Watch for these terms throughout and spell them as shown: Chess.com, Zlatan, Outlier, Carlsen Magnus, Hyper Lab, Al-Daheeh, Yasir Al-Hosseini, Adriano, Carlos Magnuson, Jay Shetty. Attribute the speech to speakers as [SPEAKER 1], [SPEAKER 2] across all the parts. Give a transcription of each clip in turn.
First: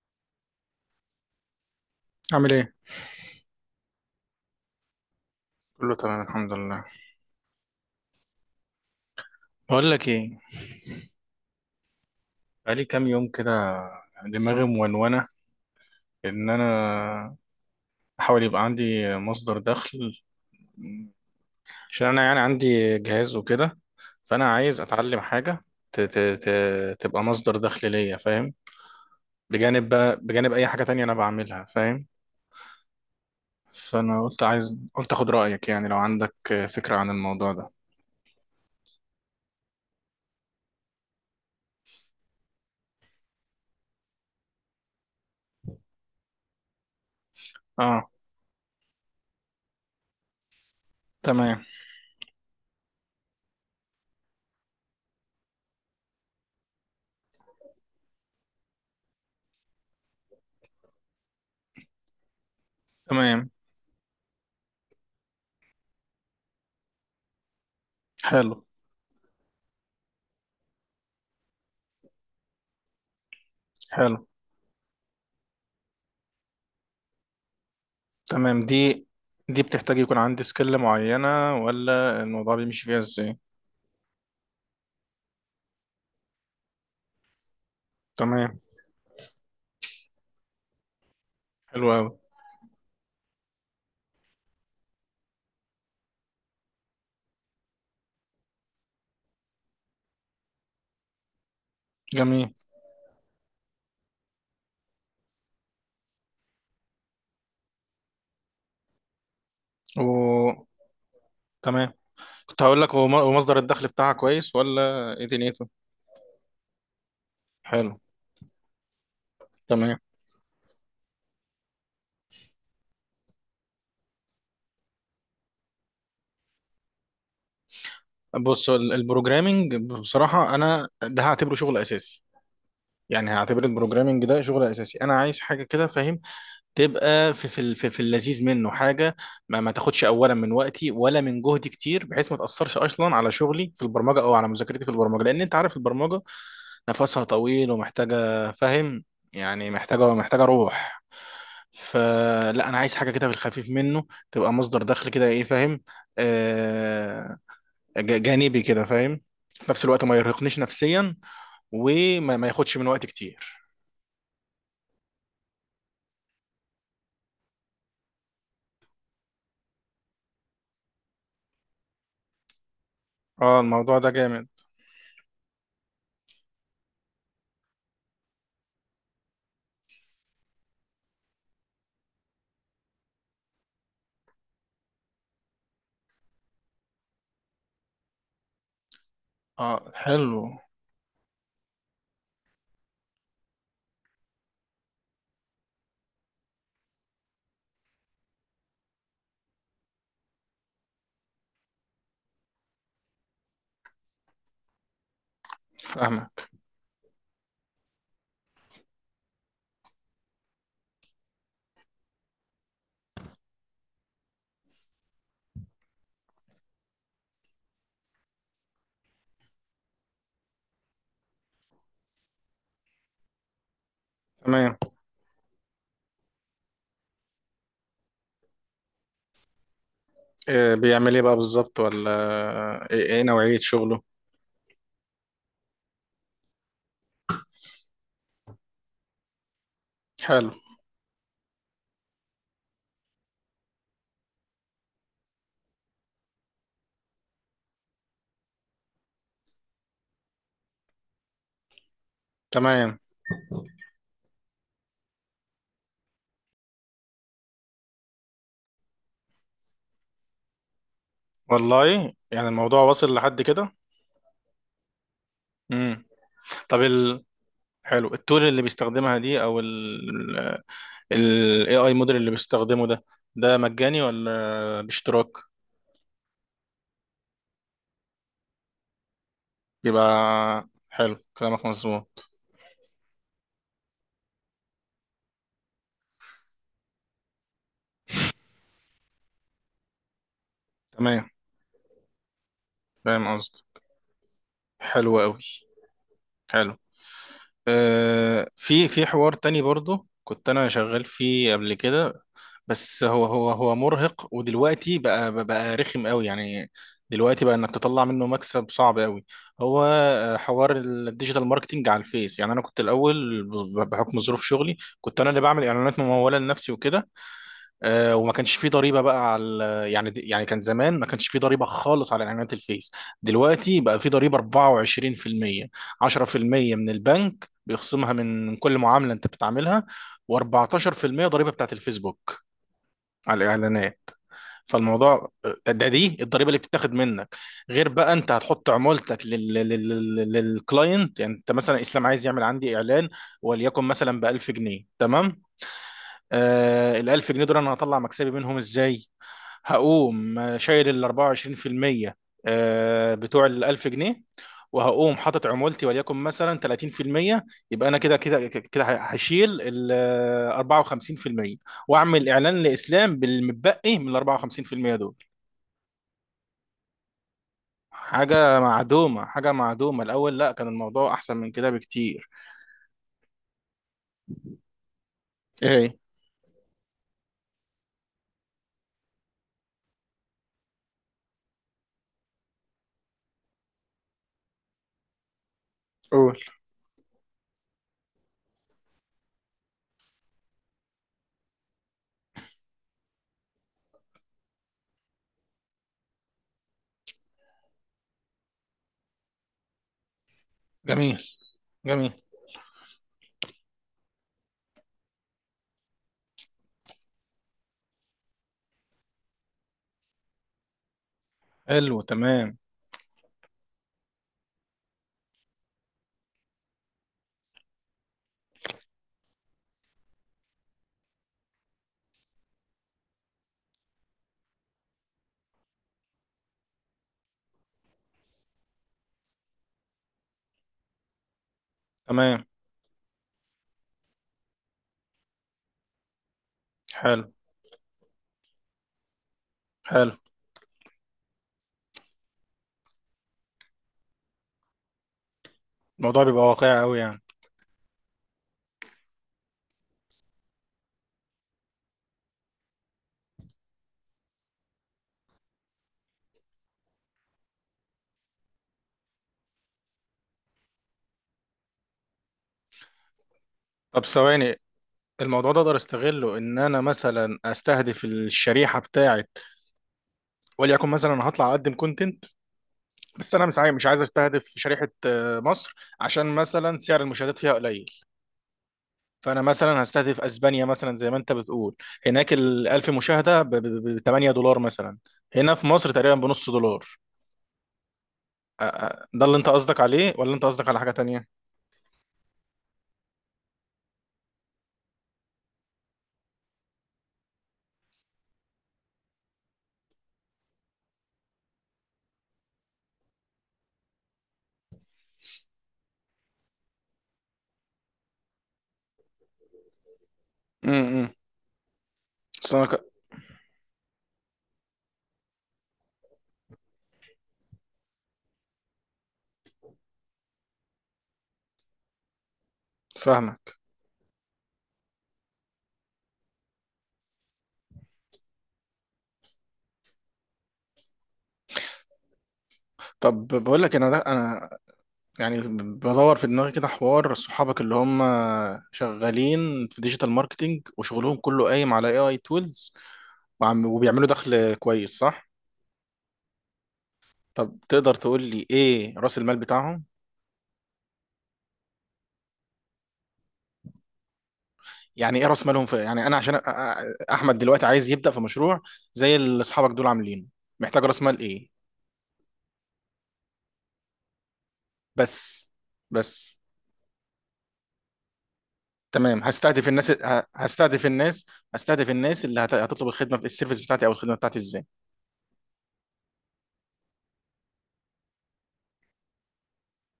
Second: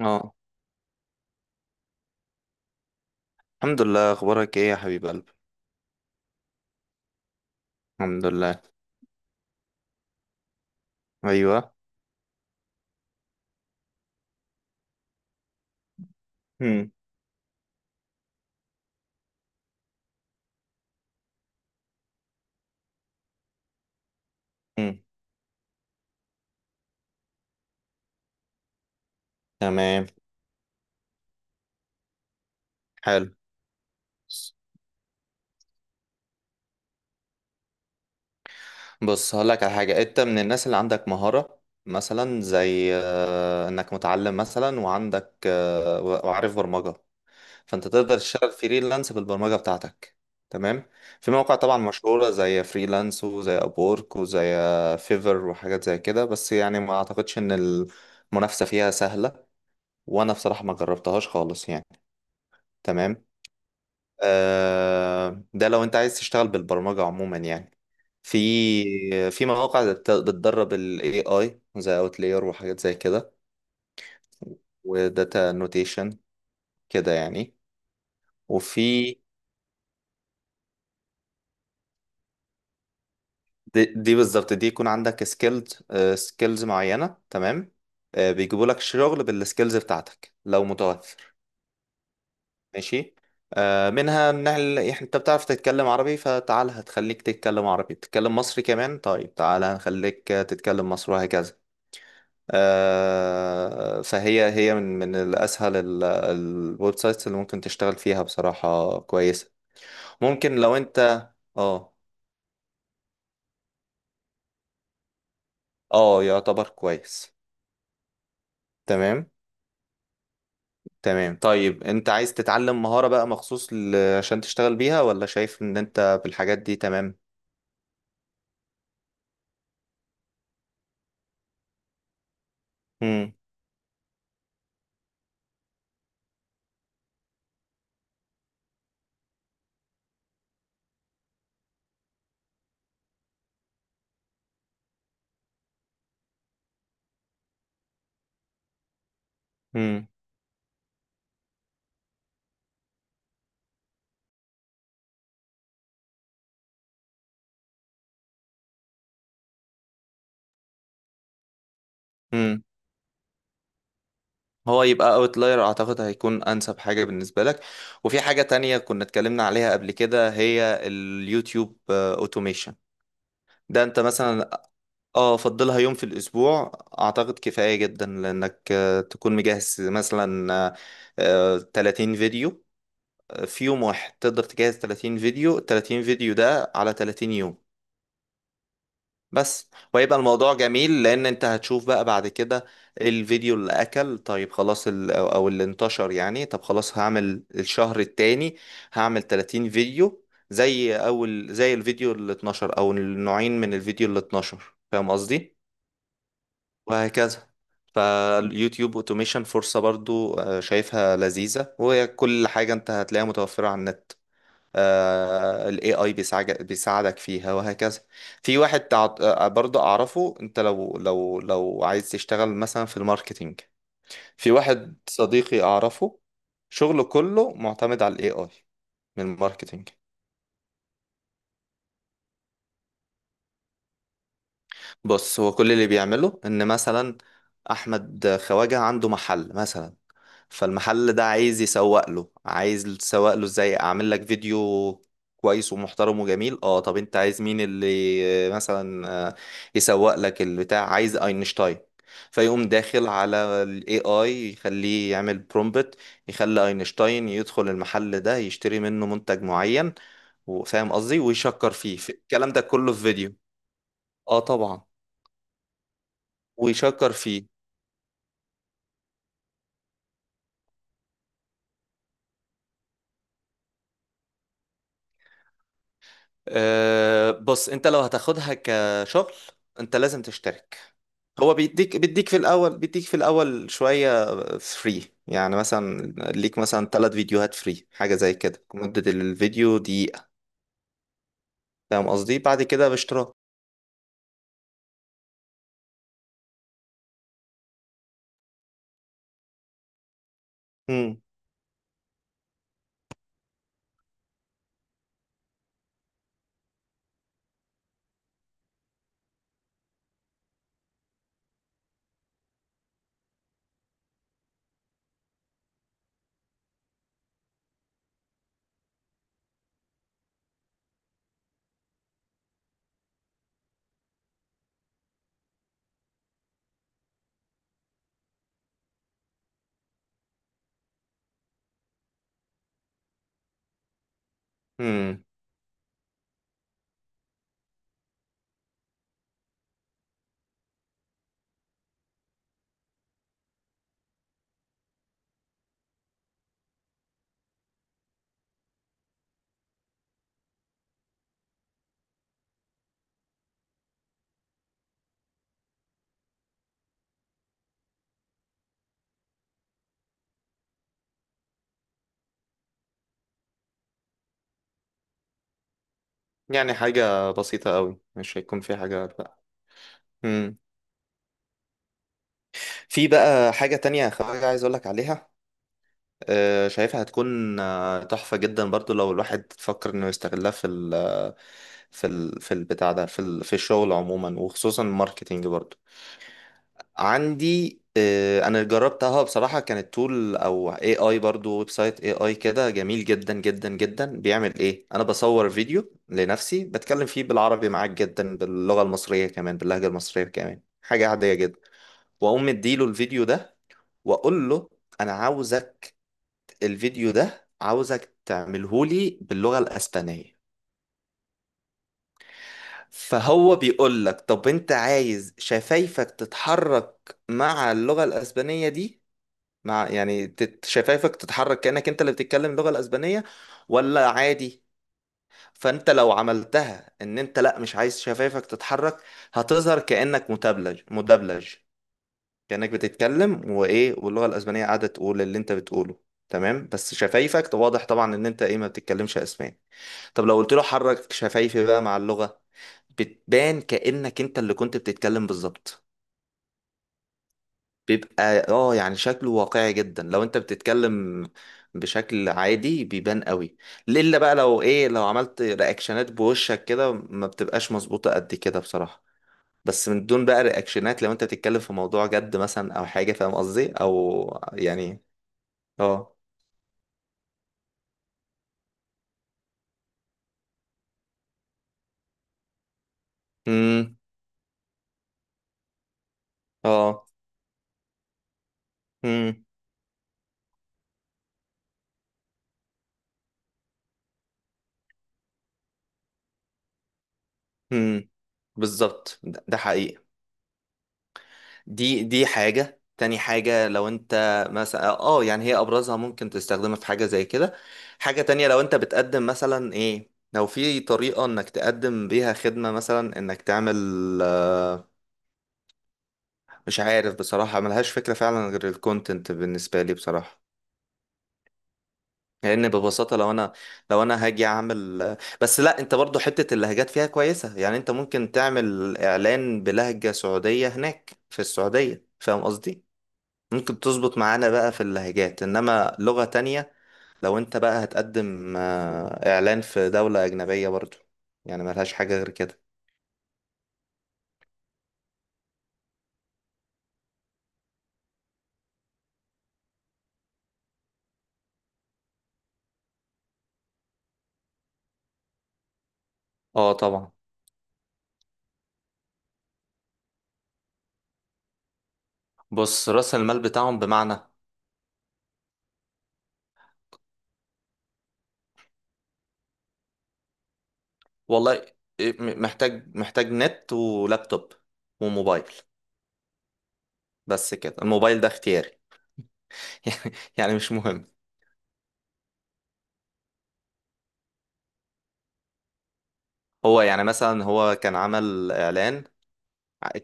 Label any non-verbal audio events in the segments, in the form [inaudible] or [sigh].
[SPEAKER 1] اه.
[SPEAKER 2] عامل ايه؟
[SPEAKER 1] الحمد لله، اخبارك ايه يا حبيب قلبي؟
[SPEAKER 2] كله تمام الحمد لله.
[SPEAKER 1] الحمد لله.
[SPEAKER 2] بقول لك ايه،
[SPEAKER 1] ايوه.
[SPEAKER 2] بقالي كام يوم كده دماغي مونونه، ان
[SPEAKER 1] هم.
[SPEAKER 2] انا احاول يبقى عندي مصدر دخل، عشان انا يعني عندي جهاز وكده، فانا عايز
[SPEAKER 1] هم.
[SPEAKER 2] اتعلم حاجه ت ت ت تبقى مصدر دخل ليا، فاهم؟
[SPEAKER 1] تمام.
[SPEAKER 2] بجانب اي حاجه تانية انا بعملها، فاهم؟
[SPEAKER 1] حلو.
[SPEAKER 2] فانا قلت اخد رايك يعني لو عندك فكره عن الموضوع ده.
[SPEAKER 1] بص هقول لك على حاجه، انت من الناس اللي عندك مهاره. مثلا زي انك متعلم مثلا، وعندك وعارف برمجه. فانت
[SPEAKER 2] اه،
[SPEAKER 1] تقدر تشتغل فريلانس بالبرمجه بتاعتك. تمام. في مواقع
[SPEAKER 2] تمام
[SPEAKER 1] طبعا مشهوره، زي فريلانس وزي ابورك وزي فيفر، وحاجات زي كده، بس يعني ما اعتقدش ان المنافسه فيها سهله. وانا بصراحه ما جربتهاش خالص يعني. تمام.
[SPEAKER 2] تمام.
[SPEAKER 1] ده لو انت عايز تشتغل بالبرمجة عموما يعني،
[SPEAKER 2] حلو
[SPEAKER 1] في في مواقع بتدرب ال AI زي Outlier وحاجات زي كده،
[SPEAKER 2] حلو.
[SPEAKER 1] وداتا نوتيشن كده يعني.
[SPEAKER 2] تمام، دي
[SPEAKER 1] وفي
[SPEAKER 2] دي بتحتاج يكون عندي سكيل معينة ولا الموضوع بيمشي فيها ازاي؟
[SPEAKER 1] دي بالظبط، دي يكون عندك سكيلز معينة. تمام.
[SPEAKER 2] تمام،
[SPEAKER 1] بيجيبوا لك شغل بالسكيلز بتاعتك لو متوفر.
[SPEAKER 2] حلو أوي.
[SPEAKER 1] ماشي. منها ان انت بتعرف تتكلم عربي، فتعال هتخليك تتكلم عربي، تتكلم مصري كمان. طيب تعال هنخليك تتكلم مصري، وهكذا.
[SPEAKER 2] جميل.
[SPEAKER 1] فهي من الأسهل الويب سايتس اللي ممكن تشتغل فيها، بصراحة كويسة. ممكن
[SPEAKER 2] و
[SPEAKER 1] لو أنت.
[SPEAKER 2] تمام.
[SPEAKER 1] اه.
[SPEAKER 2] كنت هقول لك هو هو مصدر الدخل بتاعها كويس ولا ايه دنيته؟
[SPEAKER 1] اه، يعتبر كويس.
[SPEAKER 2] حلو.
[SPEAKER 1] تمام.
[SPEAKER 2] تمام.
[SPEAKER 1] تمام. طيب أنت عايز تتعلم مهارة بقى مخصوص عشان تشتغل بيها، ولا شايف إن أنت بالحاجات دي تمام؟
[SPEAKER 2] بص البروجرامينج بصراحة أنا ده هعتبره شغل أساسي. يعني
[SPEAKER 1] مم.
[SPEAKER 2] هعتبر البروجرامينج ده شغل أساسي، أنا عايز حاجة كده، فاهم؟ تبقى في في ال- في في اللذيذ منه حاجه ما تاخدش اولا من وقتي ولا من جهدي كتير، بحيث ما تاثرش اصلا على شغلي في البرمجه او على مذاكرتي في البرمجه، لان انت عارف البرمجه نفسها طويل ومحتاجه، فاهم؟ يعني
[SPEAKER 1] مم.
[SPEAKER 2] محتاجه روح. فلا انا عايز حاجه كده في الخفيف منه، تبقى مصدر دخل كده، ايه، فاهم؟ آه جانبي كده، فاهم؟ في نفس الوقت ما يرهقنيش نفسيا، وما ما
[SPEAKER 1] مم.
[SPEAKER 2] ياخدش من وقت كتير.
[SPEAKER 1] هو يبقى اوتلاير، اعتقد هيكون انسب حاجة بالنسبة لك. وفي حاجة تانية كنا اتكلمنا عليها قبل كده، هي اليوتيوب اوتوميشن.
[SPEAKER 2] اه،
[SPEAKER 1] ده
[SPEAKER 2] الموضوع
[SPEAKER 1] انت
[SPEAKER 2] ده جامد.
[SPEAKER 1] مثلا اه فضلها يوم في الاسبوع، اعتقد كفاية جدا. لانك تكون مجهز مثلا 30 فيديو. في يوم واحد تقدر تجهز 30 فيديو. 30 فيديو ده على 30 يوم بس.
[SPEAKER 2] اه،
[SPEAKER 1] ويبقى
[SPEAKER 2] حلو.
[SPEAKER 1] الموضوع جميل لان انت هتشوف بقى بعد كده الفيديو اللي اكل. طيب خلاص ال- او أو اللي انتشر يعني. طب خلاص، هعمل الشهر التاني هعمل 30 فيديو، زي اول زي الفيديو اللي 12، او النوعين من الفيديو اللي 12، فاهم قصدي،
[SPEAKER 2] فاهمك.
[SPEAKER 1] وهكذا. فاليوتيوب اوتوميشن فرصة برضو شايفها لذيذة، وهي كل حاجة انت هتلاقيها متوفرة على النت. ال AI بيساعدك فيها وهكذا. في واحد برضو اعرفه، انت لو عايز تشتغل مثلا في الماركتينج. في
[SPEAKER 2] تمام.
[SPEAKER 1] واحد صديقي اعرفه، شغله كله معتمد على ال AI، من الماركتينج.
[SPEAKER 2] بيعمل ايه بقى بالظبط، ولا ايه، إيه نوعية شغله؟
[SPEAKER 1] بص هو كل اللي بيعمله ان مثلا احمد خواجه عنده محل مثلا.
[SPEAKER 2] حلو.
[SPEAKER 1] فالمحل ده عايز يسوق له، عايز تسوق له ازاي؟ اعمل لك فيديو كويس ومحترم وجميل. اه طب انت عايز مين اللي مثلا يسوق لك البتاع؟ عايز اينشتاين. فيقوم
[SPEAKER 2] تمام.
[SPEAKER 1] داخل على الاي اي، يخليه يعمل برومبت. يخلي اينشتاين يدخل المحل ده، يشتري منه منتج معين، وفاهم قصدي، ويشكر فيه
[SPEAKER 2] والله يعني
[SPEAKER 1] الكلام ده
[SPEAKER 2] الموضوع
[SPEAKER 1] كله في
[SPEAKER 2] واصل
[SPEAKER 1] فيديو.
[SPEAKER 2] لحد كده.
[SPEAKER 1] اه طبعا.
[SPEAKER 2] امم طب
[SPEAKER 1] ويشكر فيه.
[SPEAKER 2] حلو، التول اللي بيستخدمها دي او ال AI موديل اللي بيستخدمه ده مجاني ولا باشتراك؟
[SPEAKER 1] أه بص، انت لو هتاخدها كشغل انت
[SPEAKER 2] يبقى
[SPEAKER 1] لازم تشترك.
[SPEAKER 2] حلو،
[SPEAKER 1] هو
[SPEAKER 2] كلامك
[SPEAKER 1] بيديك
[SPEAKER 2] مظبوط.
[SPEAKER 1] في الاول، بيديك في الاول شوية فري، يعني مثلا ليك مثلا 3 فيديوهات فري، حاجة زي كده، مدة الفيديو دقيقة،
[SPEAKER 2] تمام،
[SPEAKER 1] فاهم قصدي. بعد كده
[SPEAKER 2] فاهم
[SPEAKER 1] باشتراك.
[SPEAKER 2] قصدي. حلو قوي. حلو. آه، في حوار تاني برضو كنت انا شغال
[SPEAKER 1] امم.
[SPEAKER 2] فيه قبل كده، بس هو مرهق ودلوقتي بقى رخم قوي يعني. دلوقتي بقى انك تطلع منه مكسب صعب قوي. هو حوار الديجيتال ماركتينج على الفيس. يعني انا كنت الاول بحكم ظروف شغلي كنت انا اللي بعمل اعلانات مموله لنفسي وكده. وما كانش فيه ضريبه بقى على يعني، كان زمان ما كانش فيه ضريبه خالص على اعلانات الفيس. دلوقتي بقى فيه ضريبه 24%، 10% من البنك بيخصمها من كل معامله انت بتعملها، و14% ضريبه بتاعت الفيسبوك على الاعلانات.
[SPEAKER 1] امم.
[SPEAKER 2] فالموضوع دي الضريبه اللي بتتاخد منك. غير بقى انت هتحط عمولتك للكلاينت. يعني انت مثلا اسلام عايز يعمل عندي اعلان، وليكن مثلا ب 1000 جنيه، تمام. آه الألف جنيه دول أنا هطلع مكسبي منهم إزاي؟ هقوم شايل ال 24% بتوع ال 1000 جنيه، وهقوم حاطط عمولتي وليكن مثلا 30%. يبقى أنا كده هشيل ال 54%، وأعمل إعلان لإسلام بالمتبقي من ال 54% دول.
[SPEAKER 1] يعني حاجة بسيطة قوي، مش هيكون
[SPEAKER 2] حاجة
[SPEAKER 1] في حاجة
[SPEAKER 2] معدومة،
[SPEAKER 1] بقى.
[SPEAKER 2] حاجة معدومة. الأول لا،
[SPEAKER 1] امم.
[SPEAKER 2] كان الموضوع أحسن من كده بكتير.
[SPEAKER 1] في بقى حاجة تانية يا خواجة عايز اقولك عليها.
[SPEAKER 2] إيه؟
[SPEAKER 1] شايفها هتكون تحفة جدا برضو، لو الواحد فكر انه يستغلها في ال آه، في ال في البتاع ده، في في الشغل عموما، وخصوصا الماركتينج برضو.
[SPEAKER 2] قول.
[SPEAKER 1] عندي انا جربتها بصراحة. كانت تول او اي اي برضو، ويب سايت اي اي كده، جميل جدا جدا جدا. بيعمل ايه؟ انا بصور فيديو لنفسي بتكلم فيه بالعربي، معاك جدا، باللغة المصرية كمان، باللهجة المصرية كمان، حاجة
[SPEAKER 2] جميل
[SPEAKER 1] عادية جدا.
[SPEAKER 2] جميل.
[SPEAKER 1] واقوم مديله الفيديو ده، واقول له انا عاوزك الفيديو ده عاوزك تعملهولي باللغة الأسبانية.
[SPEAKER 2] حلو. تمام
[SPEAKER 1] فهو بيقول لك طب انت عايز شفايفك تتحرك مع اللغة الأسبانية دي؟ مع يعني شفايفك تتحرك كأنك انت اللي بتتكلم اللغة الأسبانية، ولا عادي؟ فانت لو عملتها ان انت لا مش عايز شفايفك تتحرك، هتظهر كأنك مدبلج مدبلج.
[SPEAKER 2] تمام.
[SPEAKER 1] كأنك بتتكلم وايه، واللغة الأسبانية قاعدة تقول اللي انت بتقوله. تمام، بس
[SPEAKER 2] حلو
[SPEAKER 1] شفايفك واضح طبعا ان انت ايه، ما بتتكلمش اسباني.
[SPEAKER 2] حلو.
[SPEAKER 1] طب لو قلت له حرك شفايفي بقى مع اللغة، بتبان كأنك انت اللي كنت بتتكلم بالظبط.
[SPEAKER 2] الموضوع بيبقى واقعي قوي يعني.
[SPEAKER 1] بيبقى يعني شكله واقعي جدا لو انت بتتكلم بشكل عادي، بيبان قوي. الا بقى لو ايه، لو عملت رياكشنات بوشك كده، ما بتبقاش مظبوطة قد كده بصراحة. بس من دون بقى رياكشنات، لو انت بتتكلم في موضوع جد مثلا او حاجة، فاهم قصدي،
[SPEAKER 2] طب
[SPEAKER 1] او
[SPEAKER 2] ثواني،
[SPEAKER 1] يعني.
[SPEAKER 2] الموضوع ده اقدر
[SPEAKER 1] اه.
[SPEAKER 2] استغله ان انا مثلا استهدف الشريحه بتاعت. وليكن مثلا انا هطلع اقدم كونتنت، بس انا مش عايز مش
[SPEAKER 1] امم.
[SPEAKER 2] عايز استهدف شريحه مصر، عشان مثلا سعر
[SPEAKER 1] اه.
[SPEAKER 2] المشاهدات فيها قليل.
[SPEAKER 1] امم.
[SPEAKER 2] فانا مثلا هستهدف اسبانيا مثلا زي ما انت بتقول، هناك ال 1000 مشاهده ب 8 دولار مثلا، هنا في مصر تقريبا بنص دولار.
[SPEAKER 1] امم. بالظبط،
[SPEAKER 2] ده اللي
[SPEAKER 1] ده
[SPEAKER 2] انت
[SPEAKER 1] ده
[SPEAKER 2] قصدك
[SPEAKER 1] حقيقي.
[SPEAKER 2] عليه ولا انت قصدك على حاجه تانية؟
[SPEAKER 1] دي حاجة تاني. حاجة لو انت مثلا يعني، هي ابرزها ممكن تستخدمها في حاجة زي كده. حاجة تانية لو انت بتقدم مثلا ايه، لو في طريقة انك تقدم بيها خدمة، مثلا انك تعمل آه، مش عارف بصراحة، ملهاش فكرة فعلا غير الكونتنت بالنسبة لي بصراحة.
[SPEAKER 2] أمم. أصل
[SPEAKER 1] لان
[SPEAKER 2] أنا
[SPEAKER 1] ببساطة لو انا هاجي اعمل. بس لا، انت برضو حتة اللهجات فيها كويسة. يعني انت ممكن تعمل اعلان بلهجة سعودية هناك في السعودية، فاهم قصدي؟
[SPEAKER 2] فاهمك.
[SPEAKER 1] ممكن تظبط معانا بقى في اللهجات، انما لغة تانية. لو انت بقى هتقدم اعلان في دولة اجنبية برضو، يعني ملهاش حاجة غير كده.
[SPEAKER 2] طب بقول لك انا ده انا يعني بدور في دماغي كده حوار صحابك اللي هم شغالين في ديجيتال ماركتينج وشغلهم كله قايم على اي اي تولز، وعم وبيعملوا دخل كويس، صح؟
[SPEAKER 1] اه طبعا.
[SPEAKER 2] طب تقدر تقول لي ايه راس المال بتاعهم؟
[SPEAKER 1] بص رأس المال بتاعهم بمعنى.
[SPEAKER 2] يعني ايه راس مالهم في، يعني انا عشان احمد دلوقتي عايز يبدأ في مشروع زي اللي اصحابك دول عاملينه، محتاج راس مال ايه؟
[SPEAKER 1] والله، إيه، محتاج نت ولابتوب
[SPEAKER 2] بس
[SPEAKER 1] وموبايل.
[SPEAKER 2] بس.
[SPEAKER 1] بس كده. الموبايل ده اختياري
[SPEAKER 2] تمام، هستهدف
[SPEAKER 1] [laughs]
[SPEAKER 2] الناس
[SPEAKER 1] يعني،
[SPEAKER 2] ه-
[SPEAKER 1] مش
[SPEAKER 2] هستهدف
[SPEAKER 1] مهم.
[SPEAKER 2] الناس هستهدف الناس اللي هتطلب الخدمة السيرفيس بتاعتي او الخدمة بتاعتي ازاي؟
[SPEAKER 1] هو يعني مثلا، هو كان عمل اعلان.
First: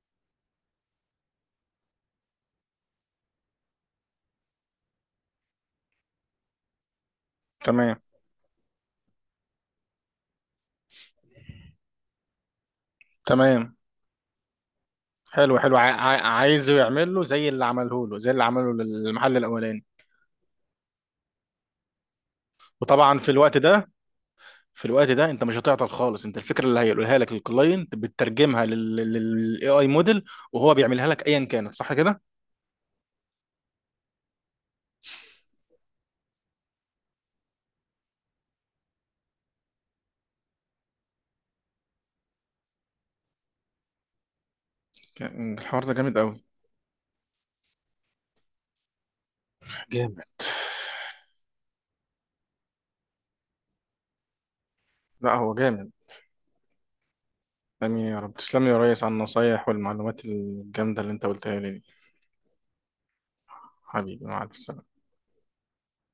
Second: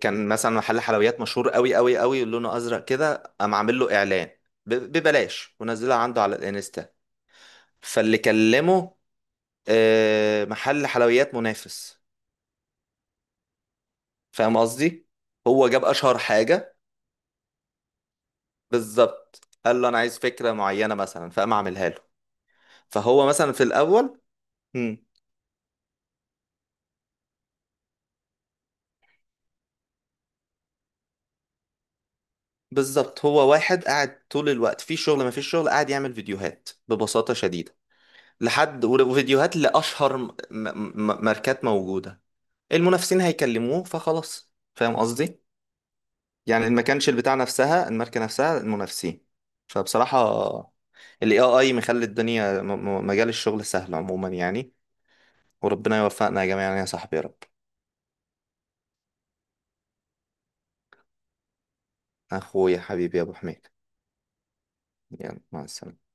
[SPEAKER 1] كان مثلا محل حلويات مشهور قوي قوي قوي، لونه ازرق كده. قام عامل له اعلان ببلاش، ونزلها عنده على الانستا.
[SPEAKER 2] تمام
[SPEAKER 1] فاللي كلمه محل حلويات منافس،
[SPEAKER 2] تمام.
[SPEAKER 1] فاهم قصدي.
[SPEAKER 2] حلو
[SPEAKER 1] هو
[SPEAKER 2] حلو.
[SPEAKER 1] جاب اشهر
[SPEAKER 2] عايزه
[SPEAKER 1] حاجه
[SPEAKER 2] يعمل له زي اللي عمله للمحل
[SPEAKER 1] بالظبط، قال
[SPEAKER 2] الاولاني.
[SPEAKER 1] له انا عايز فكره معينه مثلا، فقام اعملها له.
[SPEAKER 2] وطبعا
[SPEAKER 1] فهو
[SPEAKER 2] في
[SPEAKER 1] مثلا
[SPEAKER 2] الوقت
[SPEAKER 1] في
[SPEAKER 2] ده
[SPEAKER 1] الاول.
[SPEAKER 2] في
[SPEAKER 1] مم.
[SPEAKER 2] الوقت ده انت مش هتعطل خالص، انت الفكره اللي هيقولها لك للكلاينت بتترجمها للاي اي موديل وهو بيعملها لك ايا كانت، صح كده.
[SPEAKER 1] بالظبط، هو واحد قاعد طول الوقت في شغل، ما فيش شغل، قاعد يعمل فيديوهات ببساطه شديده. لحد وفيديوهات لاشهر ماركات موجوده. المنافسين هيكلموه فخلاص، فاهم قصدي.
[SPEAKER 2] يعني الحوار ده جامد قوي.
[SPEAKER 1] يعني ما كانش البتاع نفسها، الماركة نفسها، المنافسين.
[SPEAKER 2] جامد.
[SPEAKER 1] فبصراحة ال AI مخلي الدنيا مجال الشغل سهل عموما يعني.
[SPEAKER 2] لا، هو جامد.
[SPEAKER 1] وربنا يوفقنا يا جماعة يعني، يا صاحبي، يا رب.
[SPEAKER 2] امين يا رب، تسلم لي يا ريس على النصايح والمعلومات الجامده اللي انت قلتها لي دي.
[SPEAKER 1] أخويا حبيبي يا أبو حميد.
[SPEAKER 2] حبيبي، مع الف سلامه.
[SPEAKER 1] يلا مع السلامة.